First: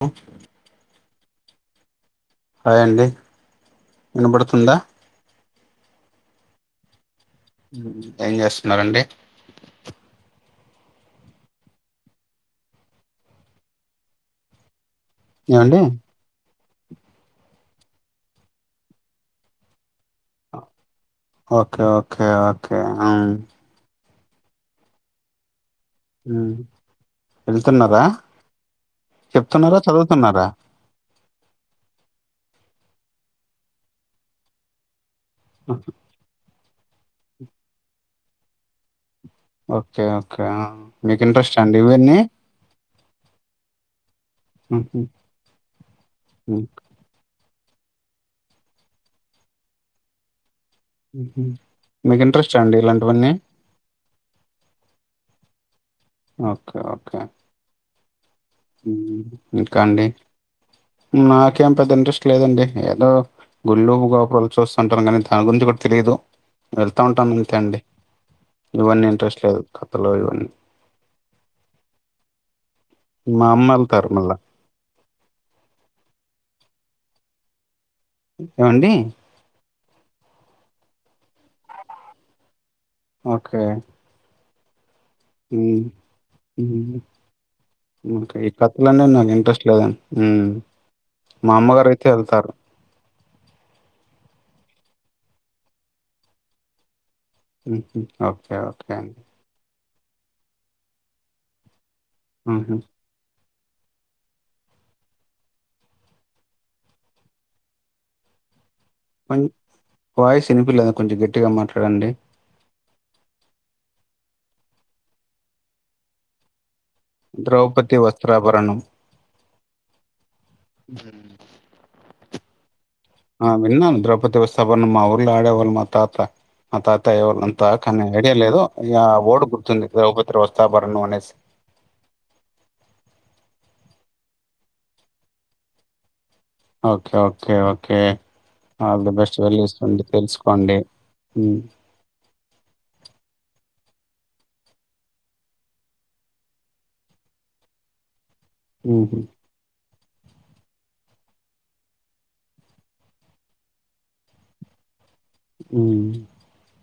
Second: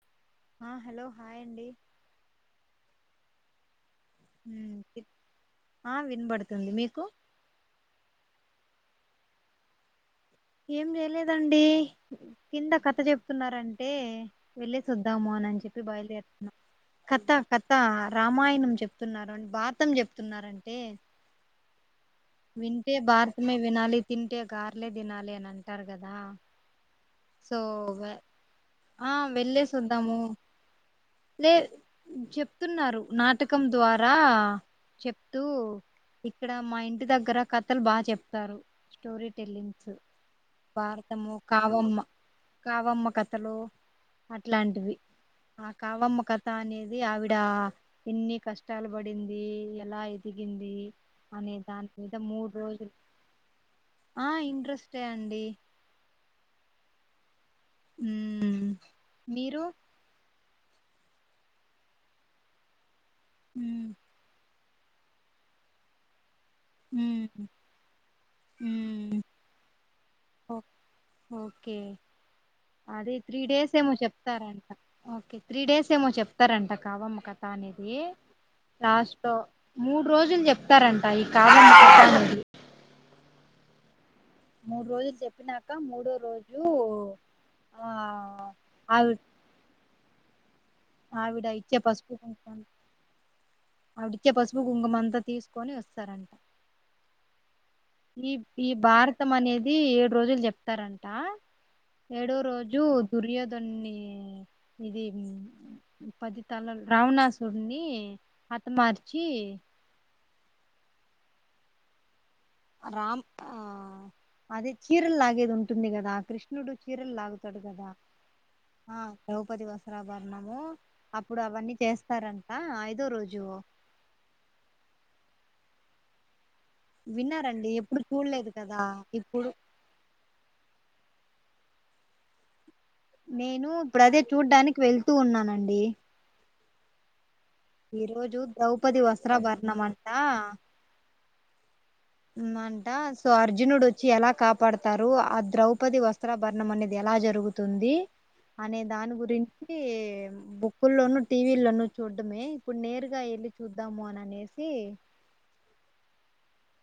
అ ఆ hello hi అండి అండి ఉమ్, వినబడుతుందా వి- ఆ వినపడుతుంది మీకు ఏం చేస్తున్నఅండి ఏం చేయలేదండి కింద కథ చెప్తున్నారంటే వెళ్ళ చూద్దామో అని ఏమండి చెప్పి బయలుదేరుతున్నాం కథ కథ రామాయణం చెప్తున్నారు అడి భాతం చెప్ న్నారంటే ఓకే ఓకే ఓకే వింటే ఉమ్ భారతమే వినాలి తింటే గార్లే దినాల లే ఎనానికి ంటారు కదా ఉమ్ సో వెళ్తున్నారా వె- ఆ వెళ్ళేసి చెప్తున్నారా వద్దాము చదువుతున్నారా లే చెప్తున్నారు నాటకం ద్వారా చెప్తూ ఇక్కడ మా ఇంటి దగ్గర కథలు బాగా చెప్తారు స్టోరీ టెల్లింగ్స్ ఓకే ఓకే మీకు భారతము ఇంట్రెస్ట్ అండి కావమ్మ వన్న కావమ్మ కథలు అట్లాంటివి ఉహు ఆ కావమ్మ కథ ఉ అనేది ఆవిడ ఇన్ని కష్టాలు బడింది ఎలా ఎదిగింది అనే దాని మీద మీకు మూడు ఇంట్రెస్ట్ అండి రోజులు ఇలాంటివన్నీ ఆ ఇంట్రెస్టే అండి ఓకే ఓకే ఉ ఇంకా అండి నాకేం పెద్ద ఇంట్రెస్ట్ లేదండి ఏదో మ్మ్ గుడ్లు గోపురాలు చూ ంటాారు కానీ దాని గురించి కూడా తెలియదు వెళ్తా ఉంటాను మ్మ్ ఇంతే అండి ఇవన్నీ మ్మ్ ఇంట్రెస్ట్ లేదు కథలో ఇ ఓ ఓకే అదే త్రీ మా అమ్మ డేస్ ఏమో వెళ్తారు మళ్ళా చెప్తారంట ఓకే త్రీ డేస్ ఏమో చెప్త ఇస్తారంట కావాఅమ్మ కథ అనే సీ ఏమండి లాస్ట్లో మూడు రోజులు చెప్తారంట ఈ కాకమ్మ కథలనేటి ఓకే మూడు రోజుల్ ఆ ఈ కథలనేది ఆవి నాక్ ఇంట్రెస్ట్ లేదండి ఆవిడ మా ఇచ్చే అమ్మగారైతే పసుపు ఎళ్తారు. కుంకుమలు ఆవిడిచ్చే పసుపు కుంకుమ అంతా తీసుకొని వస్తారంట హుహు. ఈ ఓకే. ఈ ఓకే అండి. భారతం అనేద్ ది ఏడు రోజులు చెప్తారంట ఏడో హుహు. రోజు దుర్యోధ డున్ని ఇది పదితల రావణాసుడ్ని వాయిస్ వినిపియలేదు కొంచం గట్టి గా మాట్లాడండి. రామ్ ఆ అదే చీరల్లాగేది ఉంటుంది కదా కృష్ణుడు చీరలు లాగుతాడు కదా 'ద్రౌపది వస్త్రాభరణం.' ఆ ద్రౌపది వస్త్రాభరణము హ్మ్. అప్పుడు అవన్నీ చేస్తారంట ఆ అయి ఆ విన్నాను ద్రౌపది వస్త్రాభరణం మా ఊర్లా ఆడేవాళ్ళు మా తాత మా తాతయ్య ఎవలో అంతా విన్నారండి ఎప్పుడు కానీ ఐడియా చూడలేదు లేదు కదా ఇగ వర్డ్ ఇప్పుడు గుర్తుంది. ద్రవపతి వస్త్రాభరణం అనేసి నేను ఇప్పుడు అదే చూడ్డానికి వెళ్తూ ఉన్నానండి ఓ కే ఓకే ఈ రోజు ద్రౌపది ఆల్ ది బెస్ట్ వెళ్ళేసి వస్త్రాభరణం రండి అంట తెలుసుకోండి అంటా సో అర్జునుడు ఓచ్చి ఎలా కాపాడతారు. ఆ ద్రౌపది వస్త్రభరణం అనేది ఎలా జరుగుతుంది. అనే దాని హుహు. గురించీ బొక్కుల్లోనూ టీవీల్లోనూ చూడ్డమే ఇప్పుడు నేరుగా ఎళ్ళి చూద్దాము అని అనేసి మ్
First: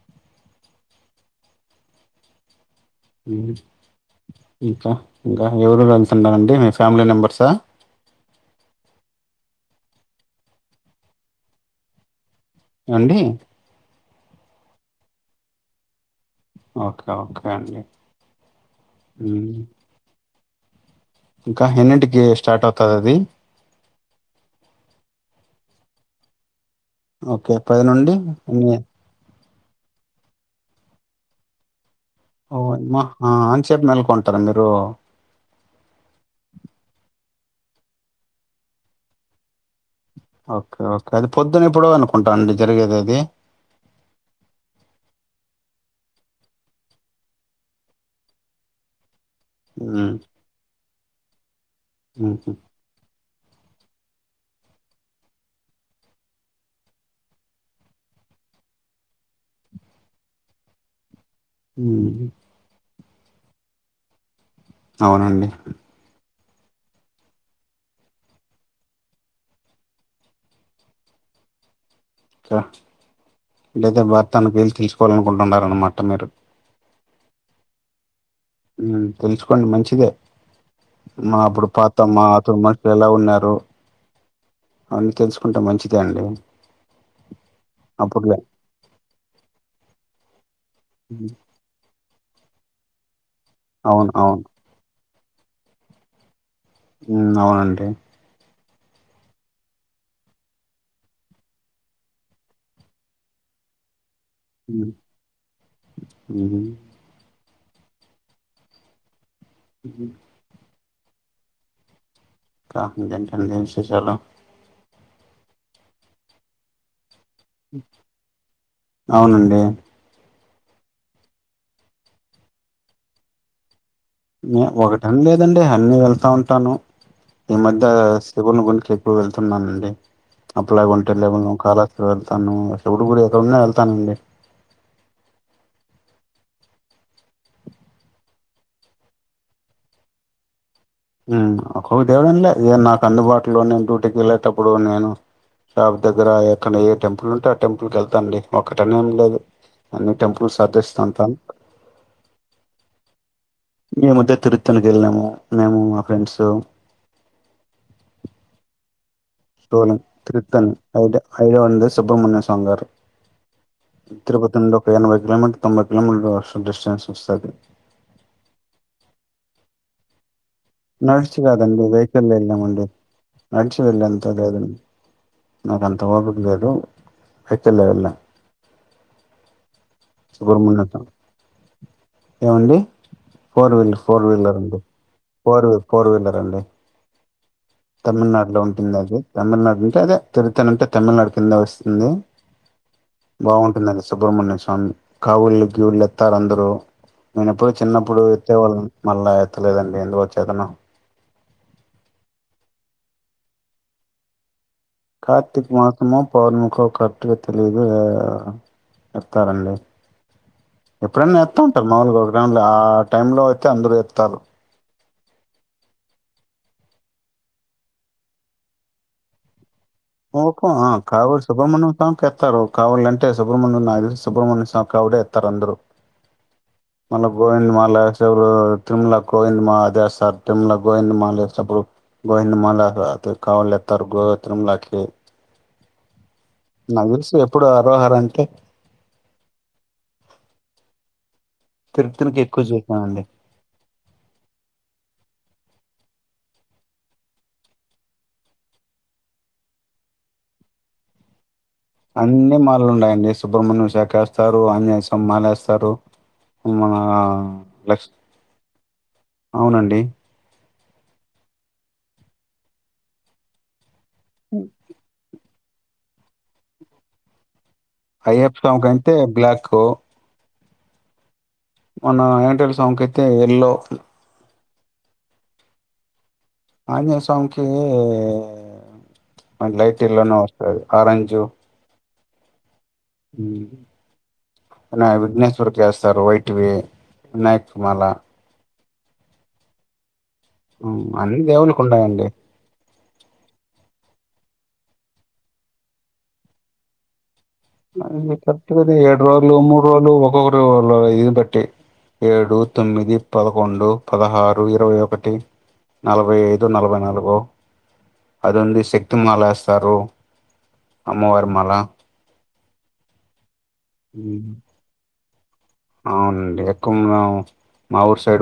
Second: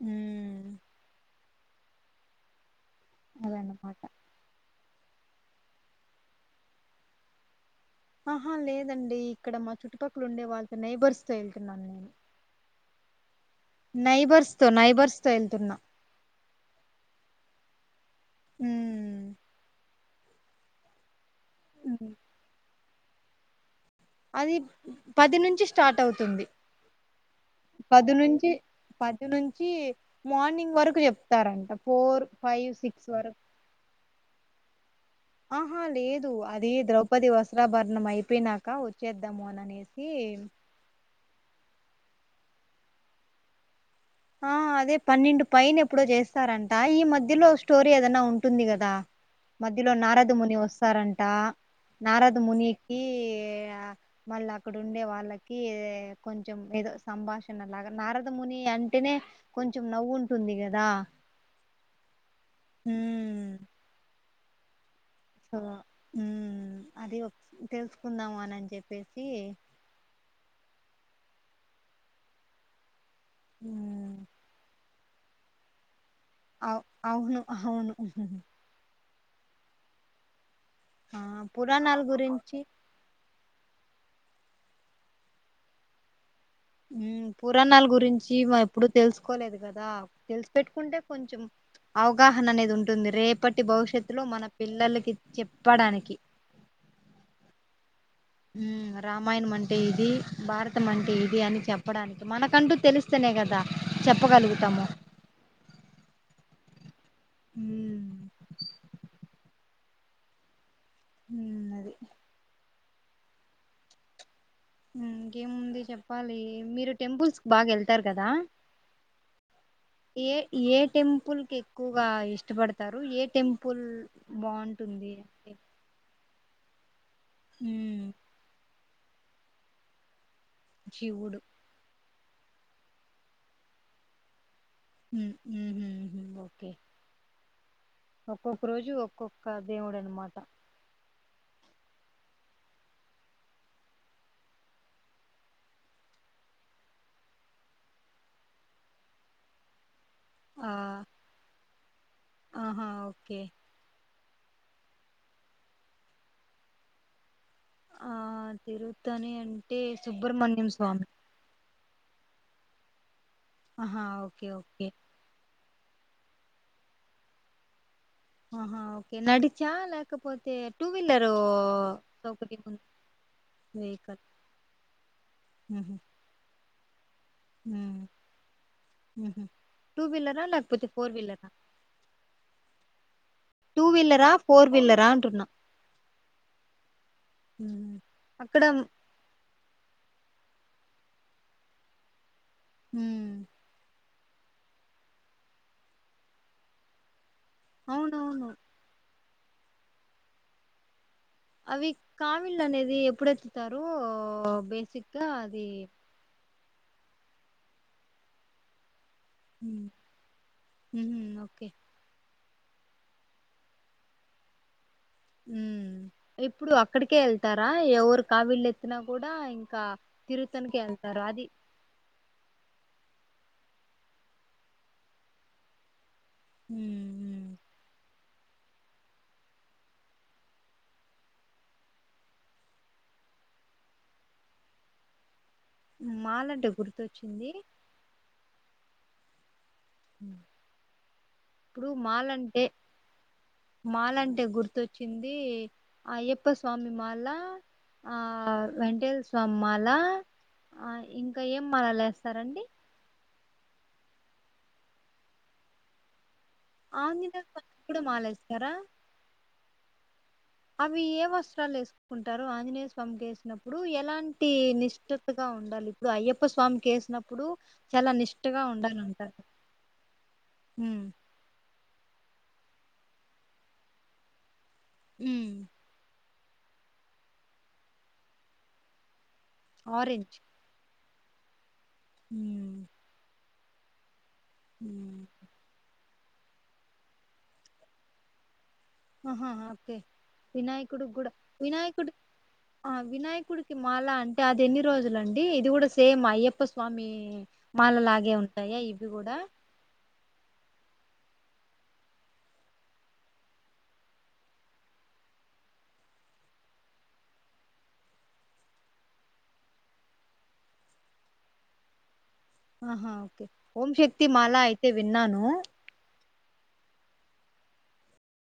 హ్మ్ అదన్నమాట ఇంకా ఇంకా ఎవరు వెళ్తున్నారండి మీ ఫ్యామిలీ మెంబర్సా ఆహా లేదండి ఇక్కడ మా చుట్టుపక్కల ఉండే వాళ్ళతో నైబర్స్ తో వెళ్తున్నాను నేను అండీ నైబర్స్తో నైబర్స్తో ఎళ్తున్నా ఓకే ఓకే అండి ఉమ్ మ్ ఇంకా ఉమ్. ఎన్నింటికీ స్టార్ట్ అవు కదది అది పది నుంచి స్టార్ట్ అవుతుంది ఓకే పది నుండి పది నుంచి మార్నింగ్ వరకు చెప్తారంట ఫోర్ ఫైవ్ సిక్స్ వర అతల మీరు ఆహా లేదు అది ద్రౌపది వస్త్రాభరణం అయిపోయినాక వచ్చేద్దాము అననేసి ఓకే ఓ అది పొద్దున ఏప్పుడో అనుకుంటాను అండి జరిగేది అది ఆ అదే పన్నెండు పైన ఎప్పుడో జేస్తారంట ఈ మధ్యలో స్టోరీ ఏదనా ఉంటుంది గదా మధ్యలో హ్మ్. నారదముని వస్తారం టా నారద హుహు. మునికీ ఎహ్ ఆ మళ్ళీ అక్కడ ఉండే వాళ్ళకీ కొంచెం ఏదో సంభాషణలాగా నారదముని ఆన్ అంటేనే కొంచెం నవ్వు ఉంటుంది గదా ఊ ఊ అవునండి. సో ఊ అది ఓక్ తెలుసుకుందాం అనని చెప్పేసి చ లేతే ఉమ్ భర్తానుక తెలుసు కోలనుంటున్నారన్న మాట మీరు అవును హవును తెల్సుకొండి మంచిదే ఆ మా అప్పుడు పురాణాల పాతమ్ మా గురించి అతడు మనుషులు ఎలా ఉన్నారు అన్ని తెలుసుకుంటే మంచిదే అండి ఊ పురాణాల గురించి అప్పుడులే. ఈమె ఎప్పుడుూ తెలుసుకోలేదు గదా తెలిసి పెట్టుకుంటే హ్మ్. కొంచెం అవగాహన అనేది ఉంటుంది రేప్ ప్పటి అవును. భవిష్యత్తు లో అవును. మన పిల్లలకి చెప్పడానికి హ్మ్ అవునండి ఉ రామాయణం అంటే ఇది భారతం అంటే ఇది అని చెప్పడానికి మనకంటూ తెలుస్తేనే గదా ఊ ఉ ఊ ఊ అది కా దిన ఠం దన్ స చాల ఊ ఇంకేముంది చెప్పాలి మీరు టెంపుల్స్ బాగెళ్తారు కదా అవునండి. ఏ ఏ టెంపుల్ కి ఎక్కువగా ఇష్టపడతారు ఏ టెంపుల్ బాగుంటుంది ఒకటని అంటే లేదండి అన్నీ వెళ్తా ఉం తను ఈ మధ్య ఉమ్ సివుని గూంచి ఇప్పుడు వెళ్తున్నానండి అప్పుడే ఉంటే శివుడు లెవెన్ కాలే ఇక్కడు వెళ్తాను శివుడి గుడి ఎక్కడన్నా వెళ్తానండి ఓకే ఒక్కొక్క రోజు ఒక్కొక్క దేవుడు అనమాట ఒక్క దేవుడంటే నాకు అందుబాటులో నేను డ్యూటీకి వెళ్ళేటప్పుడు నేను షాప్ దగ్గర ఎక్కడ ఏ టెంపుల్ ఉంటే ఆ టెంపుల్కి వెళ్తానండి ఒక్కటనే ఏం లేదు అన్ని టెంపుల్ ఆ సర్ధస్తంటాం ఆహా ఓకే ఈ మధ్య తిరుత్తనికి వెళ్ళాము మేము మా ఫ్రెండ్స్ ఆ తిరు పోలింగ్ తిరుత్తని ఐడ వంద సుబ్రమణ్య తంగారు ఆహా ఓకే తిరుపతిడు ఓకే ఒక ఎనభై కిలోమీటర్ తొభై కిలోమీటర్ వాష్ డిస్టెన్స్ వస్తుంది ఆహా ఓకే నడిచా లేకపోతే టూ వీలరు నడిసి కాదండి వేకిల్ లో సౌకర్యం ఉం వెళ్ళామండి నడిచి వెహికల్ వెళ్లేంత ధైర్య నాకు అంత ఓపిక లేదు వెహికల్లో వెళ్ళాం హామ్ సుబ్రహ్మణ్య ఏమండి ఫోర్ టూ వీలర్ ఫోర్ వీలరా వీలర్ అండి వీలరా అంటున్నా ఫోర్ వి ఫోర్ వీలర్ అండి హ్మ్ తమిళనాడులో అక్కడ ఉంటుంది అది తమిళనాడు నుంటే అదే తిరుతనీ అంటే తమిళనాడు కింద వస్తుంది ఉమ్ సుబ్రమణ్య స్వామి కామిల్లు గివ్వులత్తారు అందరూ నేన ఎప్పుడు చిన్నప్పుడు అవునవును ఎత్తే వాళ్ళం మళ్ళా లేదండి ఎందు వచ్చేతను అవి కామీల్లు అనేది ఎప్పుడెత్తుతారు బి కార్తిక మాసమో పౌర్ణ ఇంకో కరెక్ట్ గా తెలిదు ఎత్తారండి హ్మ్ ఉహు ఎప్పుడైన్నా చెస్తా ఓకే ఉంటారు మాముూలు గౌ ప్ర్రామూల ఆ టైంలో అయితే అందరూ ఎత్తుతారు ఉ ఎప్పుడు అక్కడికే వెళ్తారా ఎవరు కావీళ్ళు ఎత్తిన కూడా ఇంకా ఒ తిరుతనికి వెళ్తారు కావల్ అది సుబ్రహమణ్యం స్వామికిస్తారు కావల్ సుబ్రహమణ్యు నాతెలిసి సుబ్రహమణ్య కావూడు ఎత్తుతారు అందరు మల్ల ఉమ్, గోవింద మాల చెడు తిరుమల గోవిందమ అదిస్తారు తిరుమల గోవిందమాలప్పుడు గోవిందమాల అ కావలుస్తారు గో తిమలాకి ఉ నాకు తెలుసు ఎప్పుడు అరోహర అంటే [inaudible] ఇప్పుడు తిరుపతికి మాలంటే ఎక్కువ చూసానండి మాలంటే గుర్తొచ్చింది అయ్యప్ప స్వామి మాల ఆ వెంకేశ్వర స్వామి మాల ఆ ఇంకా ఏం మాలలు అన్ని వేస్తారండి మార్లు ఉన్నాయండి సుబ్ర్మణ్య శాఖ వేస్తారు అన్నీ వేస్తాం మాలా వేస్తారు ఆంజనేయులు స్వామి కి కూడా మాలేస్తారా అవునండి అవి ఏ వస్త్రాలు వేసుకుంటారు ఆంజనేయ స్వామికి వేసినప్పుడు ఎలాంటి ఇంటి నిష్టతగా ఉ ఉండాలి ఇప్పుడు అయ్యప్ప స్వామికి వేసినప్పుడు చాలా ఐయప్ప నిష్ఠగా స్వామి కి అంటే బ్లాక్కు అ మన వెంకటేష్వుల స్వామి కి అయితే ఎల్లో ఉ ఆంజనేయ స్వామి కీ లైట్ ఎల్లో నే వస్తాది ఆరెంజ్ జు హ ఉ అ ఉమ్. విఘ్నేశ్వర్ కస్త స వాయిట్ వి వినాయక మలా ఆహాా ఓకే వినాయకుడికి కూడా అన్ని దేవుళ్లు కి వినాయకుడి ఉండయండి ఆ వినాయకుడికి మాల అంటే అది ఎన్ని రోజులండి ఇది కూడా సేమ్ అయ్యప్ప స్వామి మాల లాగే కరెక్ట్ గా ఉంటాయా అయితే ఇవి ఏడ్ కూడా రోజలుూ మూడు రోజలు వ ఇంక్కొకరులో ఇన్ని బట్టి ఏడు తొమ్మిది పదకొండు పదహారు ఇరవై ఒకటి నలభై ఐదు నలభై నాలుగు అది ఉంది శక్తిమాల వేస్తారు అమ్మవారి మాల ఆహా ఓకే ఓం శక్తి మాలా అయితే విన్నాను ఆ అవునండి ఎక్కువ మా ఊరు సైడ్